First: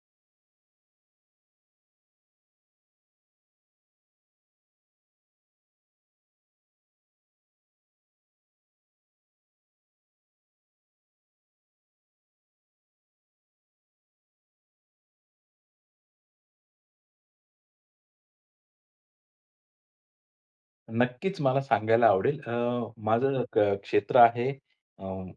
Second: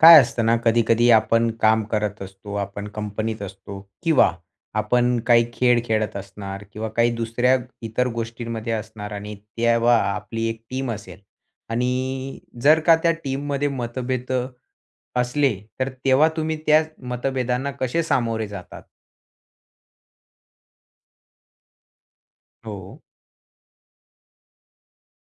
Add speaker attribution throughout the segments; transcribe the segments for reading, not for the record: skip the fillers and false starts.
Speaker 1: काय असतं ना, कधी-कधी आपण काम करत असतो, आपण कंपनीत असतो किंवा आपण काही खेळ खेळत असणार किंवा काही दुसऱ्या इतर गोष्टींमध्ये असणार आणि तेव्हा आपली एक टीम असेल आणि जर का त्या टीममध्ये मतभेद असले, तर तेव्हा तुम्ही त्या मतभेदांना कसे सामोरे जातात?
Speaker 2: नक्कीच मला सांगायला आवडेल.
Speaker 1: हो.
Speaker 2: माझं क्षेत्र आहे अं,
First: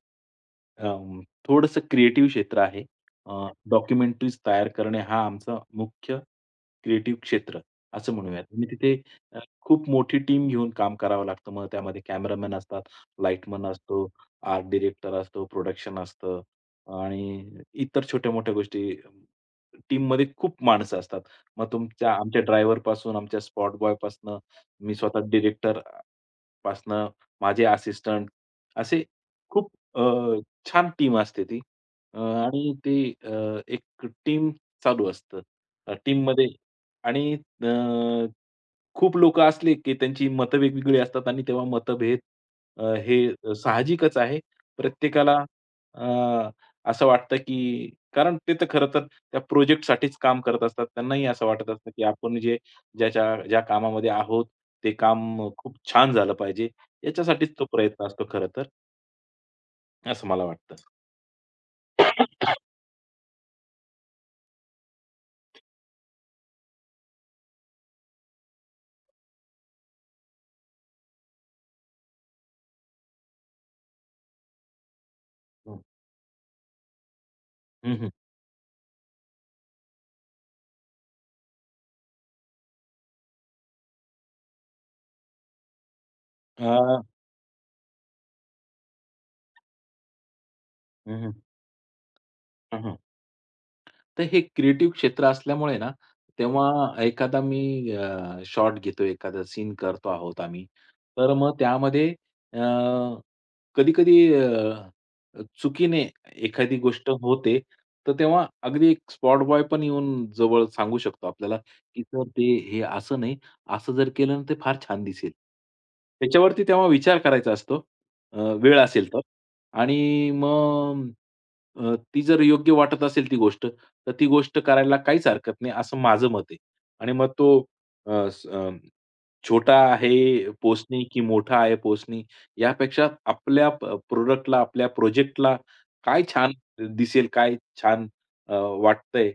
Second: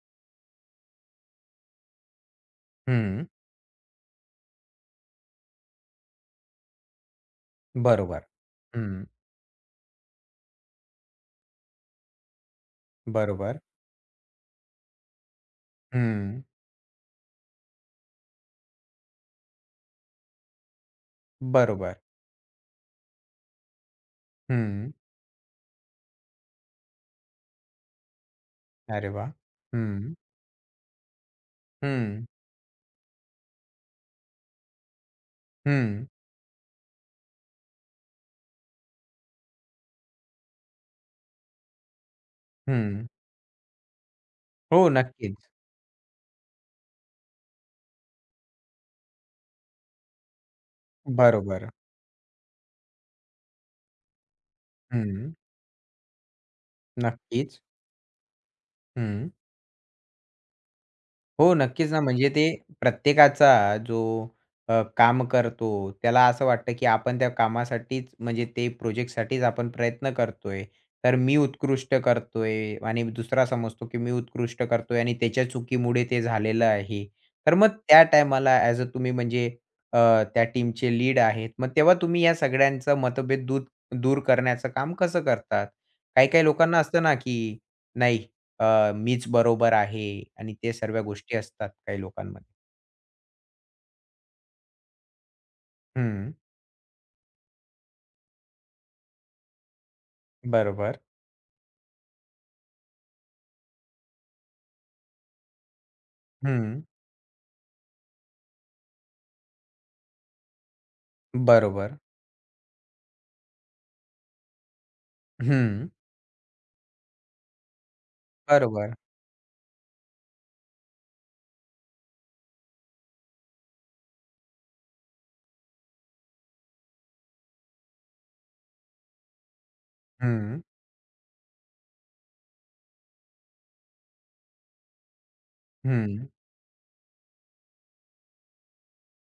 Speaker 2: अं, थोडंसं क्रिएटिव्ह क्षेत्र आहे.
Speaker 1: हं.
Speaker 2: अच्छा. डॉक्युमेंटरीज तयार करणे हा आमचा मुख्य क्रिएटिव्ह क्षेत्र असं
Speaker 1: बरोबर.
Speaker 2: म्हणूयात. आणि तिथे
Speaker 1: हं.
Speaker 2: अ, खूप मोठी टीम घेऊन काम करावं लागतं. मग त्यामध्ये कॅमेरामन असतात,
Speaker 1: बरोबर.
Speaker 2: लाईटमन असतो, आर्ट डायरेक्टर असतो, प्रोडक्शन असतं
Speaker 1: हं.
Speaker 2: आणि इतर छोट्या-मोठ्या गोष्टी. टीममध्ये खूप माणसं असतात. मग
Speaker 1: बरोबर.
Speaker 2: तुमच्या आमच्या ड्रायव्हरपासून, आमच्या स्पॉट बॉयपासून
Speaker 1: हं.
Speaker 2: मी स्वतः डिरेक्टर पासनं माझे असिस्टंट असे
Speaker 1: अरे वाह!
Speaker 2: खूप
Speaker 1: हं.
Speaker 2: छान टीम असते ती.
Speaker 1: हं.
Speaker 2: आणि ते एक टीम चालू असतं.
Speaker 1: हं.
Speaker 2: टीममध्ये आणि अ, खूप लोकं असले की त्यांची मतं वेगवेगळी असतात आणि तेव्हा मतभेद
Speaker 1: हं.
Speaker 2: हे साहजिकच आहे.
Speaker 1: हो, नक्कीच.
Speaker 2: प्रत्येकाला अ, असं वाटतं की कारण ते तर खरं तर त्या प्रोजेक्टसाठीच काम करत असतात. त्यांनाही असं
Speaker 1: बरोबर.
Speaker 2: वाटत असतं की आपण जे ज्याच्या ज्या कामामध्ये आहोत, ते
Speaker 1: हं.
Speaker 2: काम खूप छान झालं पाहिजे. याच्यासाठीच
Speaker 1: नक्कीच.
Speaker 2: तो प्रयत्न असतो खरं तर,
Speaker 1: हं.
Speaker 2: असं मला वाटतं.
Speaker 1: हो, नक्कीच ना, म्हणजे ते प्रत्येकाचा जो काम करतो, त्याला असं वाटतं, की आपण त्या कामासाठीच म्हणजे ते प्रोजेक्टसाठीच आपण प्रयत्न करतोय. तर मी उत्कृष्ट करतोय आणि दुसरा समजतो, की मी उत्कृष्ट करतोय आणि त्याच्या
Speaker 2: हो.
Speaker 1: चुकीमुळे ते झालेलं आहे. तर मग
Speaker 2: हं,
Speaker 1: त्या
Speaker 2: हं.
Speaker 1: टायमाला ॲज अ तुम्ही म्हणजे अ, त्या टीमचे लीड आहेत. मग तेव्हा तुम्ही या सगळ्यांचं मतभेद दूर दूर करण्याचं काम कसं करतात? काही-काही लोकांना
Speaker 2: अ,
Speaker 1: असतं ना, की नाही मीच बरोबर आहे आणि ते सर्व
Speaker 2: हं, हं.
Speaker 1: गोष्टी असतात काही लोकांमध्ये.
Speaker 2: हं, हं. तर हे क्रिएटिव्ह क्षेत्र असल्यामुळे ना,
Speaker 1: हं.
Speaker 2: तेव्हा एखादा मी शॉट घेतो, एखादा सीन करतो आहोत आम्ही.
Speaker 1: बरोबर.
Speaker 2: तर मग त्यामध्ये अ, कधी-कधी चुकीने एखादी
Speaker 1: हं.
Speaker 2: गोष्ट होते, तर तेव्हा अगदी एक स्पॉट बॉय पण येऊन जवळ सांगू शकतो आपल्याला,
Speaker 1: बरोबर.
Speaker 2: की "सर ते हे असं नाही, असं जर केलं ना, ते फार छान दिसेल."
Speaker 1: हं.
Speaker 2: त्याच्यावरती तेव्हा विचार करायचा असतो, वेळ
Speaker 1: बरोबर.
Speaker 2: असेल तर. आणि मग ती जर योग्य वाटत असेल ती गोष्ट, तर ती गोष्ट करायला काहीच हरकत नाही, असं माझं मत आहे. आणि मग तो अ, स अ, छोटा आहे
Speaker 1: हं.
Speaker 2: पोसनी की मोठा आहे पोसनी, यापेक्षा आपल्या प आपल्या प्रोजेक्टला काय
Speaker 1: हं.
Speaker 2: छान दिसेल, काय छान अ, वाटतंय,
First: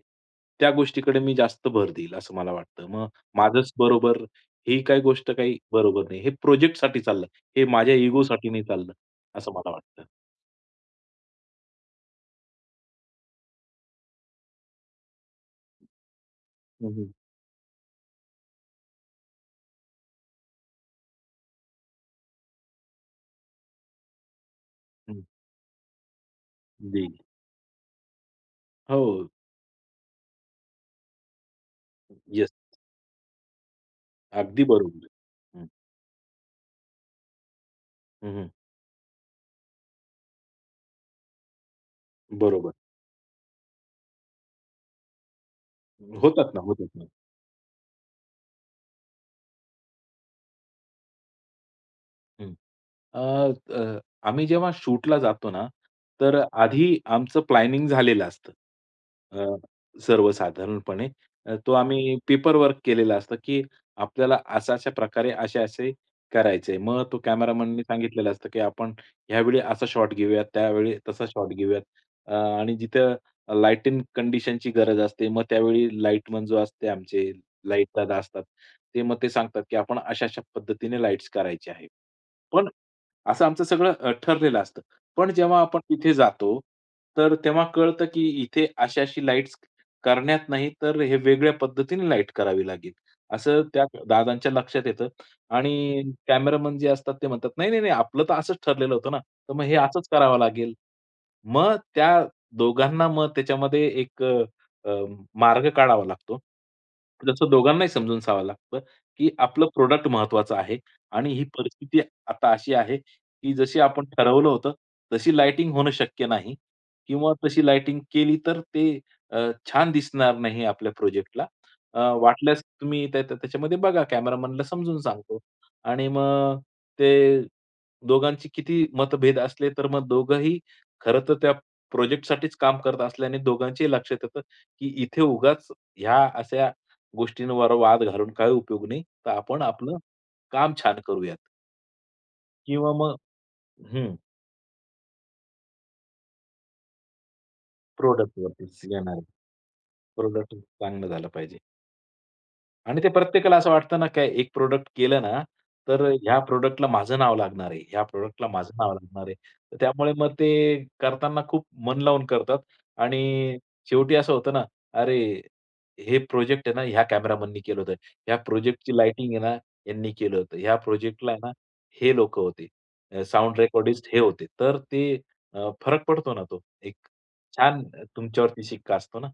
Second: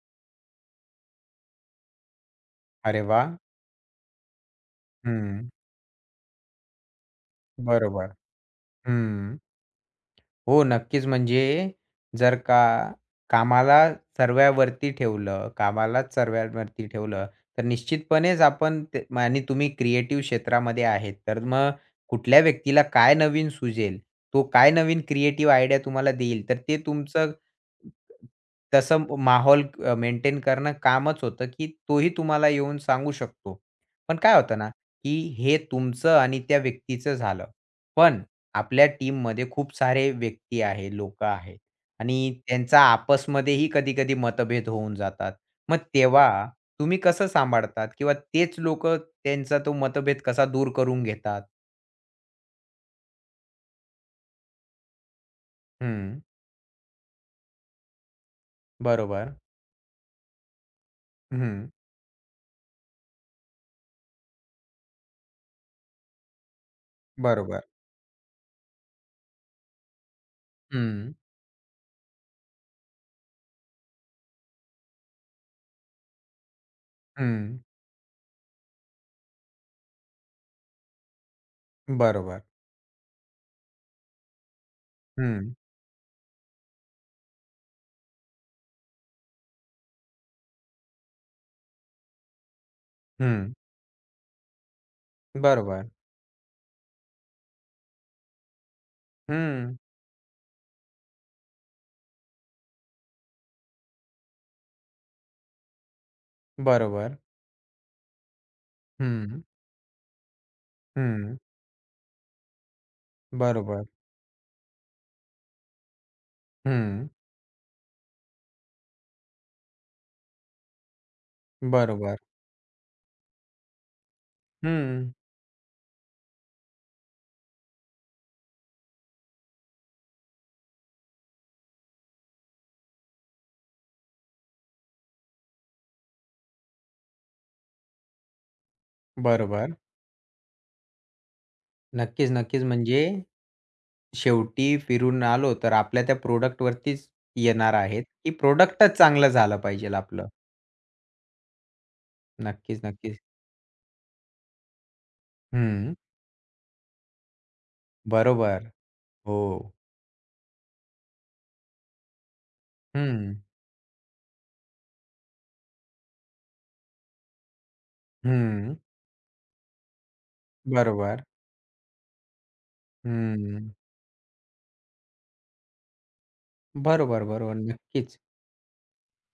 Speaker 2: त्या गोष्टीकडे मी जास्त भर देईल, असं मला वाटतं.
Speaker 1: अरे
Speaker 2: मग
Speaker 1: वाह!
Speaker 2: माझंच बरोबर ही काही गोष्ट
Speaker 1: हं.
Speaker 2: काही बरोबर नाही. हे प्रोजेक्ट प्रोजेक्टसाठी चाललं. हे माझ्या
Speaker 1: बरोबर.
Speaker 2: इगोसाठी नाही चाललं,
Speaker 1: हं.
Speaker 2: असं मला वाटतं.
Speaker 1: हो, नक्कीच. म्हणजे जर का कामाला सर्व्यावरती ठेवलं, कामालाच सर्व्यावरती
Speaker 2: हं, हं.
Speaker 1: ठेवलं, तर निश्चितपणेच आपण ते म आणि तुम्ही क्रिएटिव्ह क्षेत्रामध्ये आहेत, तर मग कुठल्या व्यक्तीला काय नवीन सुचेल, तो काय नवीन
Speaker 2: हं.
Speaker 1: क्रिएटिव्ह आयडिया तुम्हाला देईल, तर ते
Speaker 2: जी.
Speaker 1: तुमचं
Speaker 2: हो.
Speaker 1: तसं माहौल मेंटेन करणं कामच होतं, की तोही तुम्हाला
Speaker 2: येस.
Speaker 1: येऊन सांगू शकतो. पण काय होतं
Speaker 2: अगदी
Speaker 1: ना,
Speaker 2: बरोबर आहे.
Speaker 1: की हे तुमचं आणि त्या व्यक्तीचं झालं. पण
Speaker 2: हं, हं.
Speaker 1: आपल्या टीममध्ये खूप सारे व्यक्ती आहे, लोकं आहेत आणि
Speaker 2: बरोबर.
Speaker 1: त्यांचा आपसमध्येही कधी-कधी मतभेद होऊन जातात. मग तेव्हा
Speaker 2: होतात ना, होतात
Speaker 1: तुम्ही
Speaker 2: ना.
Speaker 1: कसं सांभाळतात किंवा तेच लोक त्यांचा तो मतभेद कसा दूर करून घेतात?
Speaker 2: हं. अ, अ, आम्ही जेव्हा शूटला जातो ना,
Speaker 1: हं,
Speaker 2: तर आधी आमचं प्लॅनिंग झालेलं असतं.
Speaker 1: बरोबर.
Speaker 2: अ, सर्वसाधारणपणे
Speaker 1: हं,
Speaker 2: तो आम्ही पेपर वर्क केलेलं असतं, की आपल्याला अशा-अशा प्रकारे असे-असे करायचंय. मग तो
Speaker 1: बरोबर.
Speaker 2: कॅमेरामननी सांगितलेलं असतं, की आपण ह्यावेळी असा शॉट घेऊयात, त्यावेळी
Speaker 1: हं,
Speaker 2: तसा शॉट घेऊयात. अ, आणि जिथं लाईटिंग कंडिशनची गरज असते, मग त्यावेळी लाईटमन जो असते आमचे,
Speaker 1: हं,
Speaker 2: लाईट दादा असतात. ते मग ते सांगतात, की आपण अशा-अशा पद्धतीने लाईट्स करायची आहे.
Speaker 1: बरोबर.
Speaker 2: पण असं आमचं सगळं ठरलेलं असतं. पण
Speaker 1: हं,
Speaker 2: जेव्हा आपण तिथे जातो, तर तेव्हा कळतं, की इथे अशी-अशी लाईट्स करण्यात नाही, तर हे वेगळ्या पद्धतीने लाईट करावी लागेल.
Speaker 1: हं,
Speaker 2: असं त्या दादांच्या लक्षात येतं
Speaker 1: बरोबर.
Speaker 2: आणि कॅमेरामन जे असतात ते म्हणतात, "नाही, नाही, नाही, आपलं तर असंच ठरलेलं होतं ना, तर मग हे
Speaker 1: हं,
Speaker 2: असंच करावं लागेल." मग त्या दोघांना मग त्याच्यामध्ये एक अ, अ, मार्ग काढावा लागतो.
Speaker 1: बरोबर.
Speaker 2: जसं दोघांनाही समजून सावा लागतं. की
Speaker 1: हं,
Speaker 2: आपलं प्रोड़क्ट महत्वाचं आहे आणि
Speaker 1: हं,
Speaker 2: ही परिस्थिती आता अशी आहे, की जशी
Speaker 1: बरोबर.
Speaker 2: आपण ठरवलं होतं, तशी लाइटिंग होणं शक्य नाही
Speaker 1: हं,
Speaker 2: किंवा तशी लाइटिंग केली तर ते अ, छान दिसणार नाही आपल्या प्रोजेक्टला.
Speaker 1: बरोबर.
Speaker 2: वाटल्यास तुम्ही त्या त्या- त्याच्यामध्ये बघा कॅमेरामनला समजून
Speaker 1: हं,
Speaker 2: सांगतो आणि मग ते दोघांची किती मतभेद असले, तर मग दोघंही खरं तर त्या प्रोजेक्टसाठीच काम करत असल्याने दोघांच्याही लक्षात येतं, की इथे उगाच ह्या अशा गोष्टींवर वाद घालून काही उपयोग नाही. तर आपण
Speaker 1: बरोबर.
Speaker 2: आपलं काम छान करूयात
Speaker 1: नक्कीच, नक्कीच.
Speaker 2: किंवा
Speaker 1: म्हणजे
Speaker 2: मग हं,
Speaker 1: शेवटी फिरून आलो, तर आपल्या त्या प्रॉडक्टवरतीच येणार आहेत, की
Speaker 2: प्रॉडक्टवरती
Speaker 1: प्रॉडक्टच
Speaker 2: येणार आहे.
Speaker 1: चांगलं झालं पाहिजे आपलं.
Speaker 2: प्रॉडक्ट चांगलं झालं पाहिजे.
Speaker 1: नक्कीच,
Speaker 2: आणि ते
Speaker 1: नक्कीच.
Speaker 2: प्रत्येकाला असं वाटतं ना, काय एक प्रॉडक्ट केलं ना,
Speaker 1: हं.
Speaker 2: तर ह्या प्रॉडक्टला माझं नाव लागणार आहे, ह्या प्रॉडक्टला
Speaker 1: बरोबर.
Speaker 2: माझं नाव लागणार आहे.
Speaker 1: हो.
Speaker 2: तर त्यामुळे मग ते करताना खूप मन लावून करतात
Speaker 1: हं.
Speaker 2: आणि शेवटी असं होतं ना, अरे हे प्रोजेक्ट आहे ना, ह्या कॅमेरामननी केलं होतं. ह्या
Speaker 1: हं.
Speaker 2: प्रोजेक्टची लाइटिंग आहे ना, यांनी केलं होतं. ह्या
Speaker 1: बरोबर.
Speaker 2: प्रोजेक्टला ना, हे लोकं होते. अ,
Speaker 1: हं.
Speaker 2: रेकॉर्डिस्ट हे होते. तर ते फरक पडतो ना तो एक
Speaker 1: बरोबर, बरोबर.
Speaker 2: छान
Speaker 1: नक्कीच.
Speaker 2: तुमच्यावरती शिक्का असतो ना.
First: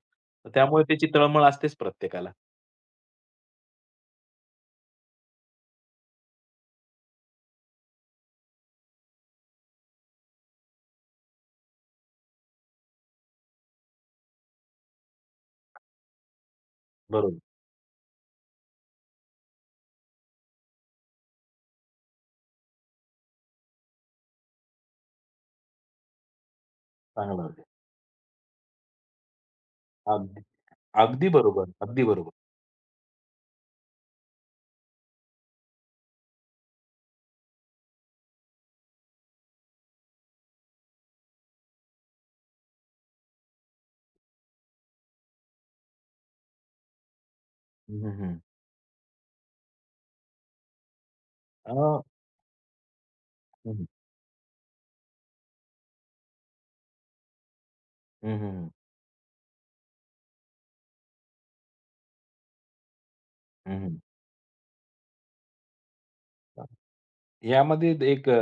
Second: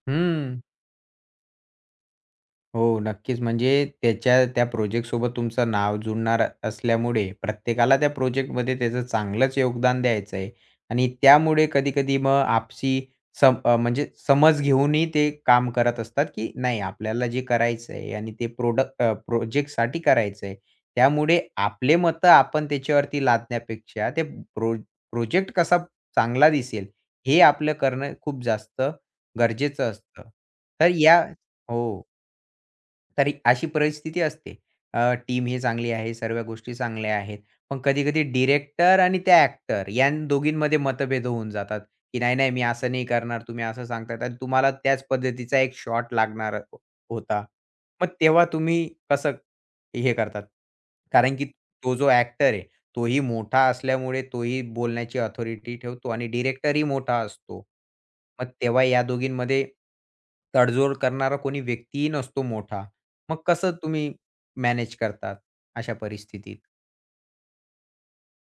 Speaker 2: तर
Speaker 1: हं.
Speaker 2: त्यामुळे त्याची तळमळ असतेच प्रत्येकाला.
Speaker 1: हो, नक्कीच. म्हणजे त्याच्या त्या प्रोजेक्टसोबत तुमचं नाव जुळणार असल्यामुळे प्रत्येकाला त्या प्रोजेक्टमध्ये त्याचं चांगलंच योगदान द्यायचं आहे आणि त्यामुळे कधी-कधी मग आपसी म्हणजे समज घेऊनही ते काम करत असतात, की नाही आपल्याला
Speaker 2: बरोबर.
Speaker 1: जे करायचं आहे आणि ते प्रोजेक्टसाठी करायचं आहे. त्यामुळे आपले मतं आपण त्याच्यावरती लादण्यापेक्षा ते प्रो प्रोजेक्ट कसा चांगला दिसेल, हे
Speaker 2: चांगलं होते.
Speaker 1: आपलं करणं खूप जास्त गरजेचं असतं.
Speaker 2: अगदी
Speaker 1: तर या
Speaker 2: अगदी बरोबर,
Speaker 1: हो.
Speaker 2: अगदी बरोबर.
Speaker 1: तर अशी परिस्थिती असते. टीम ही चांगली आहे, सर्व गोष्टी चांगल्या आहेत. पण कधी-कधी डिरेक्टर आणि त्या ॲक्टर या दोघींमध्ये मतभेद होऊन जातात, की नाही, नाही मी असं नाही करणार, तुम्ही असं सांगताय आणि तुम्हाला त्याच पद्धतीचा एक शॉट लागणार होता.
Speaker 2: हं,
Speaker 1: मग
Speaker 2: हं, हं.
Speaker 1: तेव्हा तुम्ही कसं हे करतात? कारण की
Speaker 2: अ,
Speaker 1: तो जो ॲक्टर आहे तोही मोठा
Speaker 2: हं, हं.
Speaker 1: असल्यामुळे तोही बोलण्याची अथॉरिटी ठेवतो आणि डायरेक्टरही मोठा असतो. मग
Speaker 2: हं,
Speaker 1: तेव्हा या दोघींमध्ये तडजोड करणारा कोणी व्यक्तीही नसतो मोठा. मग कसं तुम्ही मॅनेज करतात अशा परिस्थितीत?
Speaker 2: यामध्ये एक अ,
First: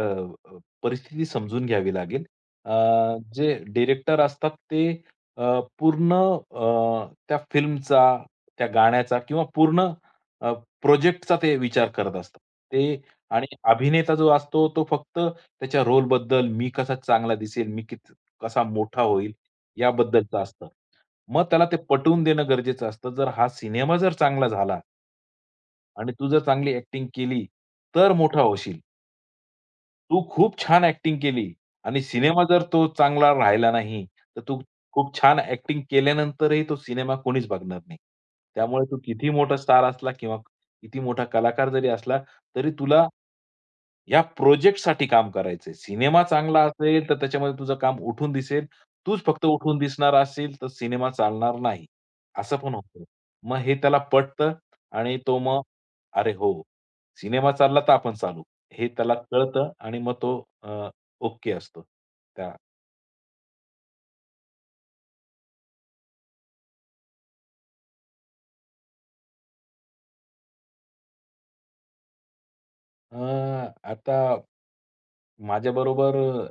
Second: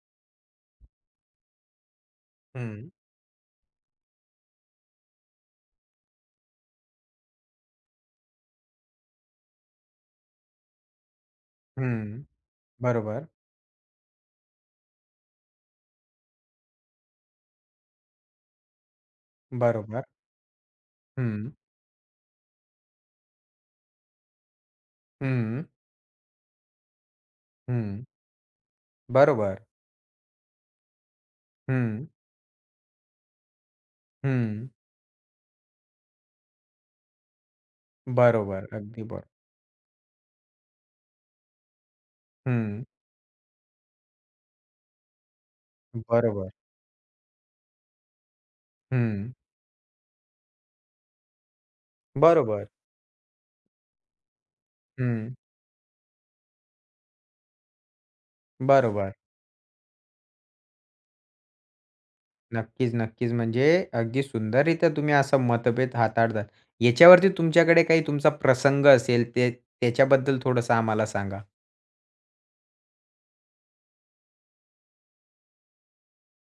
Speaker 2: अ, परिस्थिती समजून घ्यावी लागेल. अ,
Speaker 1: हं,
Speaker 2: जे डिरेक्टर असतात ते अ, पूर्ण त्या फिल्मचा, त्या गाण्याचा किंवा पूर्ण अ, प्रोजेक्टचा ते विचार करत
Speaker 1: हं.
Speaker 2: असतात. ते
Speaker 1: बरोबर,
Speaker 2: आणि अभिनेता जो असतो तो फक्त त्याच्या रोलबद्दल, मी कसा चांगला दिसेल, मी कसा मोठा होईल
Speaker 1: बरोबर.
Speaker 2: याबद्दलचं असतं. मग
Speaker 1: हं,
Speaker 2: त्याला ते पटवून देणं गरजेचं असतं. जर हा सिनेमा जर चांगला झाला
Speaker 1: हं,
Speaker 2: आणि तू जर चांगली ॲक्टिंग केली,
Speaker 1: हं.
Speaker 2: तर मोठा होशील.
Speaker 1: बरोबर.
Speaker 2: तू खूप छान ॲक्टिंग केली आणि
Speaker 1: हं,
Speaker 2: सिनेमा जर तो चांगला राहिला नाही, तर तू
Speaker 1: हं.
Speaker 2: खूप छान ॲक्टिंग केल्यानंतरही तो सिनेमा कोणीच बघणार नाही.
Speaker 1: बरोबर.
Speaker 2: त्यामुळे तू
Speaker 1: अगदी बरोबर.
Speaker 2: किती मोठा स्टार असला किंवा किती मोठा कलाकार जरी असला, तरी
Speaker 1: हं,
Speaker 2: तुला या प्रोजेक्टसाठी काम करायचंय. सिनेमा
Speaker 1: बरोबर.
Speaker 2: चांगला असेल, तर त्याच्यामध्ये तुझं काम उठून दिसेल. तूच
Speaker 1: हं,
Speaker 2: फक्त उठून दिसणार असेल, तर सिनेमा चालणार नाही. असं
Speaker 1: बरोबर.
Speaker 2: पण होतं. मग हे त्याला पटतं आणि
Speaker 1: हं,
Speaker 2: तो मग अरे हो, सिनेमा चालला तर आपण चालू. हे
Speaker 1: बरोबर.
Speaker 2: त्याला कळतं आणि मग तो अ, ओके असतो. त्या
Speaker 1: नक्कीच, नक्कीच. म्हणजे अगदी सुंदररीत्या तुम्ही असा मतभेद हाताळतात. याच्यावरती तुमच्याकडे काही तुमचा प्रसंग असेल ते त्याच्याबद्दल थोडंसं आम्हाला सांगा?
Speaker 2: आता माझ्याबरोबर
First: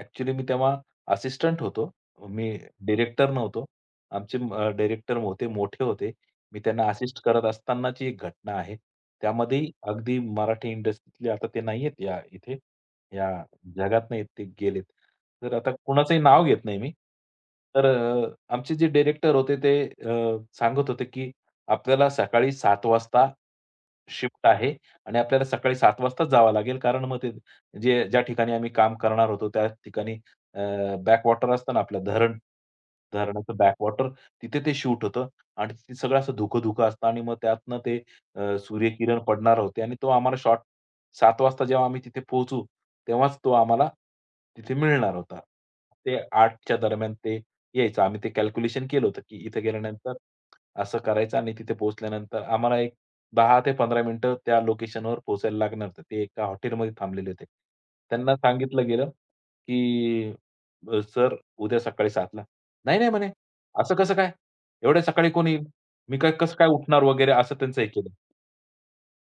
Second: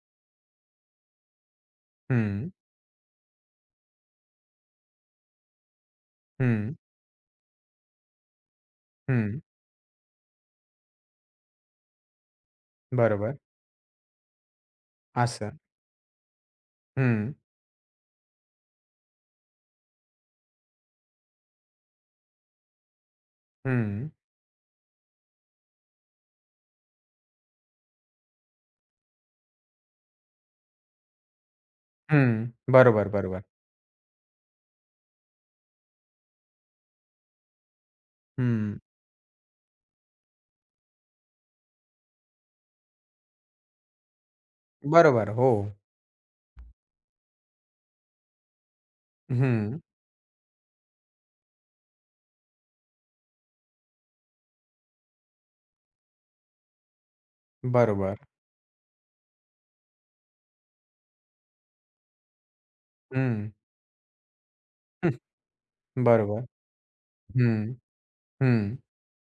Speaker 2: ॲक्चुअली मी तेव्हा असिस्टंट होतो. मी
Speaker 1: हं,
Speaker 2: डिरेक्टर नव्हतो. आमचे डिरेक्टर होते, मोठे होते. मी
Speaker 1: हं,
Speaker 2: त्यांना असिस्ट करत असतानाची एक घटना आहे.
Speaker 1: हं.
Speaker 2: त्यामध्येही अगदी मराठी इंडस्ट्रीतले आता ते नाहीयेत या इथे, या
Speaker 1: बरोबर.
Speaker 2: जगात नाहीयेत, ते गेलेत. तर
Speaker 1: असं.
Speaker 2: आता कुणाचंही नाव घेत नाही मी.
Speaker 1: हं,
Speaker 2: तर आमचे जे डिरेक्टर होते ते सांगत होते, की आपल्याला सकाळी 7:00 वाजता
Speaker 1: हं,
Speaker 2: शिफ्ट आहे आणि आपल्याला सकाळी 7:00 वाजताच जावं लागेल कारण मग ते जे ज्या ठिकाणी आम्ही काम करणार होतो त्या ठिकाणी बॅकवॉटर असतं ना आपलं
Speaker 1: हं.
Speaker 2: धरण,
Speaker 1: बरोबर, बरोबर.
Speaker 2: धरणाचं बॅकवॉटर तिथे ते शूट होतं आणि तिथे सगळं असं धुकं-धुकं असतं आणि मग त्यातनं ते
Speaker 1: हं.
Speaker 2: सूर्यकिरण पडणार होते आणि तो आम्हाला शॉट 7:00 वाजता जेव्हा आम्ही तिथे पोहोचू, तेव्हाच तो आम्हाला तिथे मिळणार
Speaker 1: बरोबर.
Speaker 2: होता.
Speaker 1: हो.
Speaker 2: ते 8:00च्या दरम्यान ते यायचं. आम्ही ते कॅल्क्युलेशन केलं होतं, की इथे
Speaker 1: हं.
Speaker 2: गेल्यानंतर असं करायचं आणि तिथे पोहोचल्यानंतर आम्हाला 10 ते 15 मिनिटं त्या लोकेशनवर पोहोचायला लागणार होतं. ते एका हॉटेलमध्ये थांबलेले होते.
Speaker 1: बरोबर.
Speaker 2: त्यांना सांगितलं गेलं, की "सर, उद्या सकाळी 7:00 ला." "नाही, नाही," म्हणे,
Speaker 1: हम्म.
Speaker 2: "असं कसं काय? एवढ्या
Speaker 1: हं.
Speaker 2: सकाळी कोण येईल? मी काय
Speaker 1: बरोबर.
Speaker 2: कसं काय उठणार?" वगैरे असं
Speaker 1: हं,
Speaker 2: त्यांचं हे केलं.
Speaker 1: हं,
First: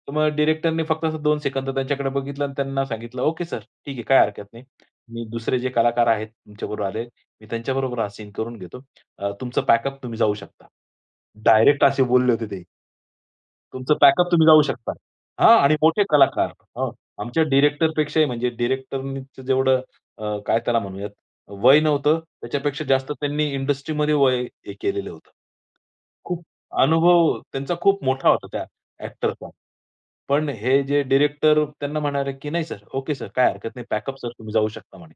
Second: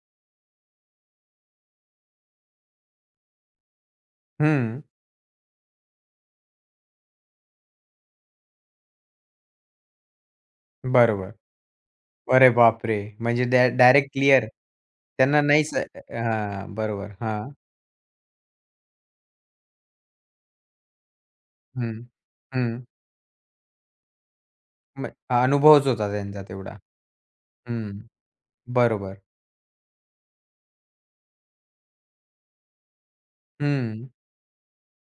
Speaker 2: तर मग डिरेक्टरनी फक्त असं 2 सेकंद त्यांच्याकडे बघितलं आणि त्यांना सांगितलं, "ओके सर, ठीक आहे, काय हरकत नाही.
Speaker 1: हं.
Speaker 2: मी दुसरे जे कलाकार आहेत तुमच्याबरोबर आले, मी त्यांच्याबरोबर हा सीन करून घेतो. तुमचं पॅकअप तुम्ही जाऊ शकता."
Speaker 1: बरोबर.
Speaker 2: डायरेक्ट असे बोलले होते
Speaker 1: अरे
Speaker 2: ते.
Speaker 1: बापरे! म्हणजे
Speaker 2: "तुमचं
Speaker 1: डायरेक्ट
Speaker 2: पॅकअप तुम्ही
Speaker 1: क्लिअर.
Speaker 2: जाऊ शकता."
Speaker 1: त्यांना
Speaker 2: हां,
Speaker 1: नाहीच
Speaker 2: आणि मोठे कलाकार.
Speaker 1: हां,
Speaker 2: हं,
Speaker 1: बरोबर.
Speaker 2: आमच्या
Speaker 1: हां.
Speaker 2: डिरेक्टरपेक्षाही म्हणजे डिरेक्टरनीच जेवढं काय त्याला म्हणूयात, वय
Speaker 1: हं,
Speaker 2: नव्हतं.
Speaker 1: हं.
Speaker 2: त्याच्यापेक्षा जास्त त्यांनी इंडस्ट्रीमध्ये वय हे
Speaker 1: म
Speaker 2: केलेलं होतं.
Speaker 1: अनुभवच होता त्यांचा
Speaker 2: खूप
Speaker 1: तेवढा.
Speaker 2: अनुभव त्यांचा
Speaker 1: हं,
Speaker 2: खूप मोठा होता त्या
Speaker 1: बरोबर.
Speaker 2: ॲक्टरचा. पण हे जे डिरेक्टर त्यांना म्हणाले, की "नाही सर, ओके सर, काय हरकत नाही.
Speaker 1: हं.
Speaker 2: पॅकअप सर तुम्ही जाऊ शकता" म्हणे.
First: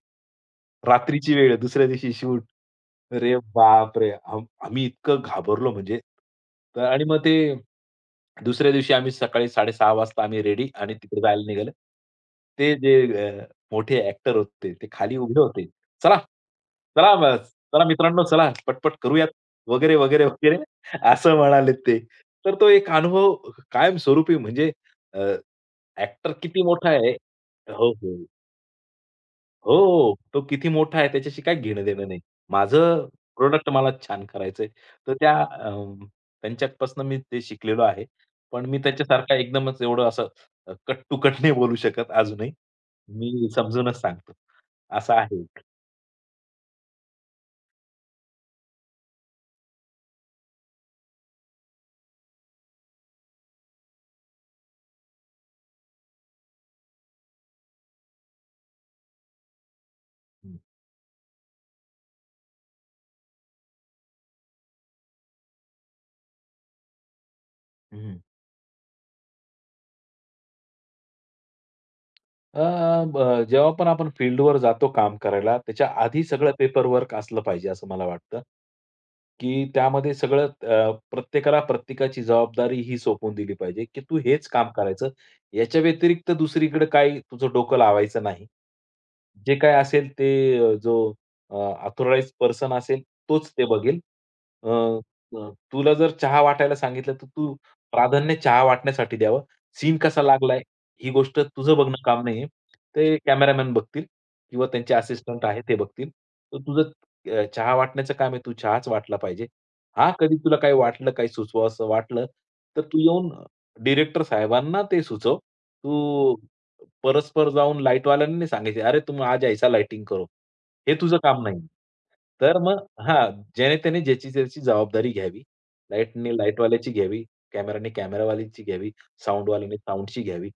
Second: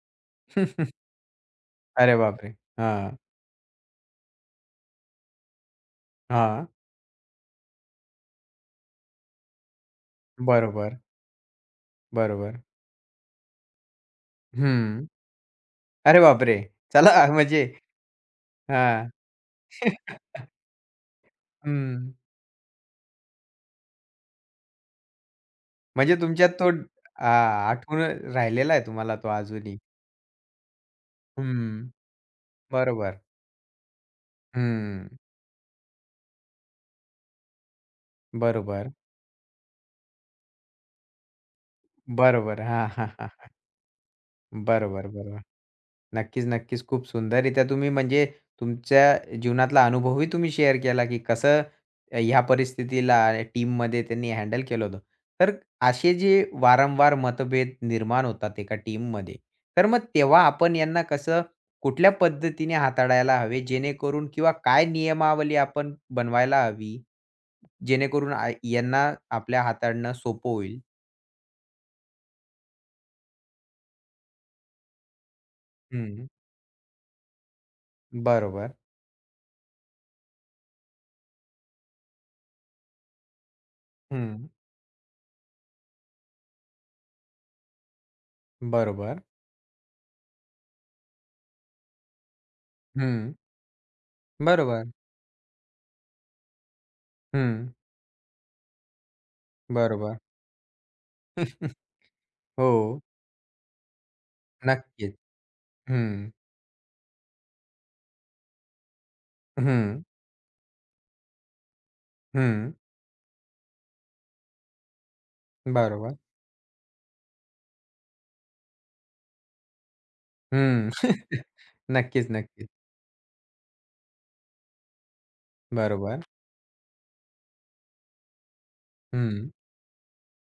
Speaker 2: रात्रीची वेळ आहे, दुसऱ्या दिवशी
Speaker 1: अरे
Speaker 2: शूट.
Speaker 1: बापरे! हां,
Speaker 2: अरे बापरे! आम्ही इतकं घाबरलो म्हणजे.
Speaker 1: हां.
Speaker 2: तर आणि मग ते दुसऱ्या दिवशी आम्ही सकाळी 6:30 वाजता आम्ही रेडी आणि
Speaker 1: बरोबर,
Speaker 2: तिकडे जायला निघालो.
Speaker 1: बरोबर.
Speaker 2: ते जे अ, मोठे ॲक्टर होते, ते
Speaker 1: हं.
Speaker 2: खाली उभे होते. "चला,
Speaker 1: अरे बापरे! चला
Speaker 2: चला म
Speaker 1: म्हणजे
Speaker 2: चला मित्रांनो, चला पटपट
Speaker 1: हां,
Speaker 2: करूयात" वगैरे, वगैरे, वगैरे असं म्हणाले ते.
Speaker 1: हं.
Speaker 2: तर तो एक अनुभव कायमस्वरूपी म्हणजे अ,
Speaker 1: म्हणजे
Speaker 2: ॲक्टर
Speaker 1: तुमच्यात
Speaker 2: किती
Speaker 1: तो ड-
Speaker 2: मोठा आहे
Speaker 1: आ
Speaker 2: हो,
Speaker 1: आठवून
Speaker 2: हो.
Speaker 1: राहिलेला आहे तुम्हाला तो अजूनही.
Speaker 2: हो. तो किती मोठा आहे त्याच्याशी काही
Speaker 1: हं,
Speaker 2: घेणं-देणं नाही. माझं
Speaker 1: बरोबर.
Speaker 2: प्रोड़क्ट मला छान करायचंय.
Speaker 1: हं,
Speaker 2: तर त्या त्यांच्यापासून मी ते शिकलेलो आहे. पण मी
Speaker 1: बरोबर,
Speaker 2: त्याच्यासारखा एकदमच एवढं असं कट टू कट नाही बोलू शकत अजूनही.
Speaker 1: बरोबर. हां, हां,
Speaker 2: मी
Speaker 1: हां.
Speaker 2: समजूनच सांगतो.
Speaker 1: बरोबर,
Speaker 2: असं
Speaker 1: बरोबर.
Speaker 2: आहे.
Speaker 1: नक्कीच, नक्कीच. खूप सुंदररीत्या तुम्ही म्हणजे तुमच्या जीवनातला अनुभवही तुम्ही शेअर केला, की कसं ह्या परिस्थितीला टीममध्ये त्यांनी हँडल केलं होतं. तर असे जे वारंवार मतभेद निर्माण होतात एका टीममध्ये, तर मग तेव्हा
Speaker 2: हं,
Speaker 1: आपण यांना कसं कुठल्या पद्धतीने हाताळायला हवे जेणेकरून किंवा काय नियमावली आपण बनवायला हवी,
Speaker 2: हं.
Speaker 1: जेणेकरून यांना आपल्या हाताळणं सोपं होईल?
Speaker 2: अ, ब जेव्हा पण आपण फील्डवर जातो काम करायला, त्याच्या आधी
Speaker 1: हं.
Speaker 2: सगळं पेपरवर्क असलं पाहिजे असं मला वाटतं,
Speaker 1: बरोबर.
Speaker 2: की त्यामध्ये सगळं प्रत्येकाला प्रत्येकाची जबाबदारी ही सोपवून दिली पाहिजे, की तू हेच
Speaker 1: हं.
Speaker 2: काम करायचं. याच्या व्यतिरिक्त दुसरीकडे काही तुझं डोकं लावायचं नाही.
Speaker 1: बरोबर.
Speaker 2: जे काय असेल ते जो अ, पर्सन असेल
Speaker 1: हं.
Speaker 2: तोच ते बघेल. अ,
Speaker 1: बरोबर.
Speaker 2: अ, तुला जर चहा वाटायला सांगितलं, तर तू
Speaker 1: हं.
Speaker 2: प्राधान्य चहा वाटण्यासाठी द्यावं. सीन
Speaker 1: बरोबर.
Speaker 2: कसा लागलाय ही गोष्ट तुझं बघणं काम नाहीये.
Speaker 1: हो,
Speaker 2: ते कॅमेरामॅन बघतील किंवा त्यांचे
Speaker 1: नक्कीच.
Speaker 2: असिस्टंट आहे ते बघतील.
Speaker 1: हं,
Speaker 2: तर तुझं चहा वाटण्याचं काम आहे. तू चहाच वाटला पाहिजे.
Speaker 1: हं,
Speaker 2: हां, कधी तुला काही वाटलं, काही सुचवावसं वाटलं,
Speaker 1: हं.
Speaker 2: तर तू येऊन डिरेक्टर साहेबांना ते सुचव.
Speaker 1: बरोबर.
Speaker 2: तू परस्पर जाऊन लाईटवाल्यांना नाही सांगायचे, "अरे तुम आज ऐसा लाइटिंग करो."
Speaker 1: हं.
Speaker 2: हे तुझं काम नाही.
Speaker 1: नक्कीच,
Speaker 2: तर
Speaker 1: नक्कीच.
Speaker 2: मग हां, जेणे-तेणे ज्याची-त्याची जबाबदारी घ्यावी.
Speaker 1: बरोबर.
Speaker 2: लाईटने लाईटवाल्याची घ्यावी, कॅमेराने कॅमेरावाल्याची घ्यावी,
Speaker 1: हं.
Speaker 2: साउंडवाल्याने साउंडची घ्यावी.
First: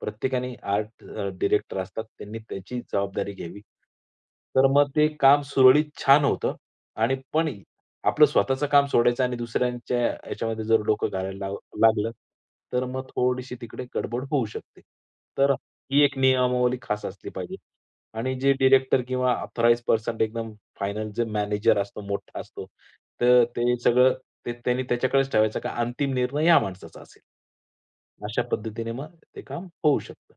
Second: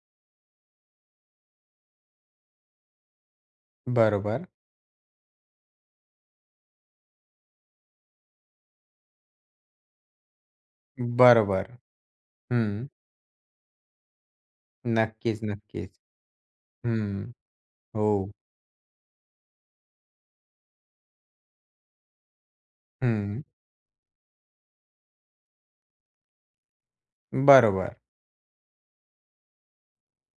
Speaker 2: प्रत्येकाने आर्ट डिरेक्टर असतात. त्यांनी त्याची जबाबदारी घ्यावी.
Speaker 1: बरोबर.
Speaker 2: तर मग ते काम सुरळीत छान होतं आणि पण आपलं स्वतःचं काम सोडायचं आणि दुसऱ्यांच्या याच्यामध्ये जर डोकं घालायला
Speaker 1: बरोबर.
Speaker 2: लागलं, तर
Speaker 1: हं.
Speaker 2: मग थोडीशी तिकडे गडबड होऊ शकते.
Speaker 1: नक्कीच,
Speaker 2: तर
Speaker 1: नक्कीच.
Speaker 2: ही एक नियमावली खास असली
Speaker 1: हं.
Speaker 2: पाहिजे.
Speaker 1: हो.
Speaker 2: आणि जे डिरेक्टर किंवा ऑथराइज्ड पर्सन एकदम फायनल जे मॅनेजर असतो, मोठा असतो.
Speaker 1: हं.
Speaker 2: तर ते सगळं ते त्यांनी त्याच्याकडेच ठेवायचं का अंतिम निर्णय ह्या माणसाचा असेल.
Speaker 1: बरोबर.
Speaker 2: अशा पद्धतीने मग ते काम होऊ शकतं.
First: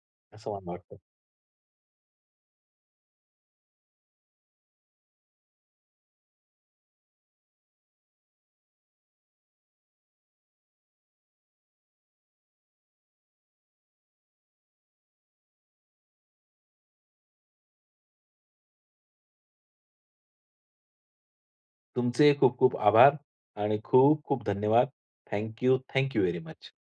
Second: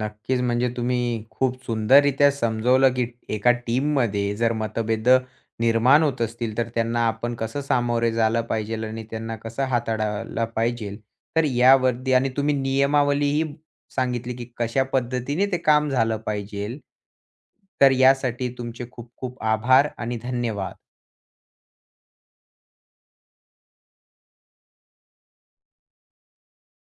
Speaker 1: नक्कीच.
Speaker 2: असं
Speaker 1: म्हणजे
Speaker 2: मला वाटतं.
Speaker 1: तुम्ही खूप सुंदररीत्या समजवलं, की एका टीममध्ये जर मतभेद निर्माण होत असतील, तर त्यांना आपण कसं सामोरे जायला पाहिजेल आणि त्यांना कसं हाताळायला पाहिजेल. तर यावरती आणि तुम्ही नियमावलीही सांगितली, की कशा पद्धतीने ते काम झालं पाहिजेल. तर यासाठी तुमचे खूप खूप आभार आणि धन्यवाद.
Speaker 2: तुमचे खूप खूप आभार आणि खूप खूप धन्यवाद. Thank you, thank you very much.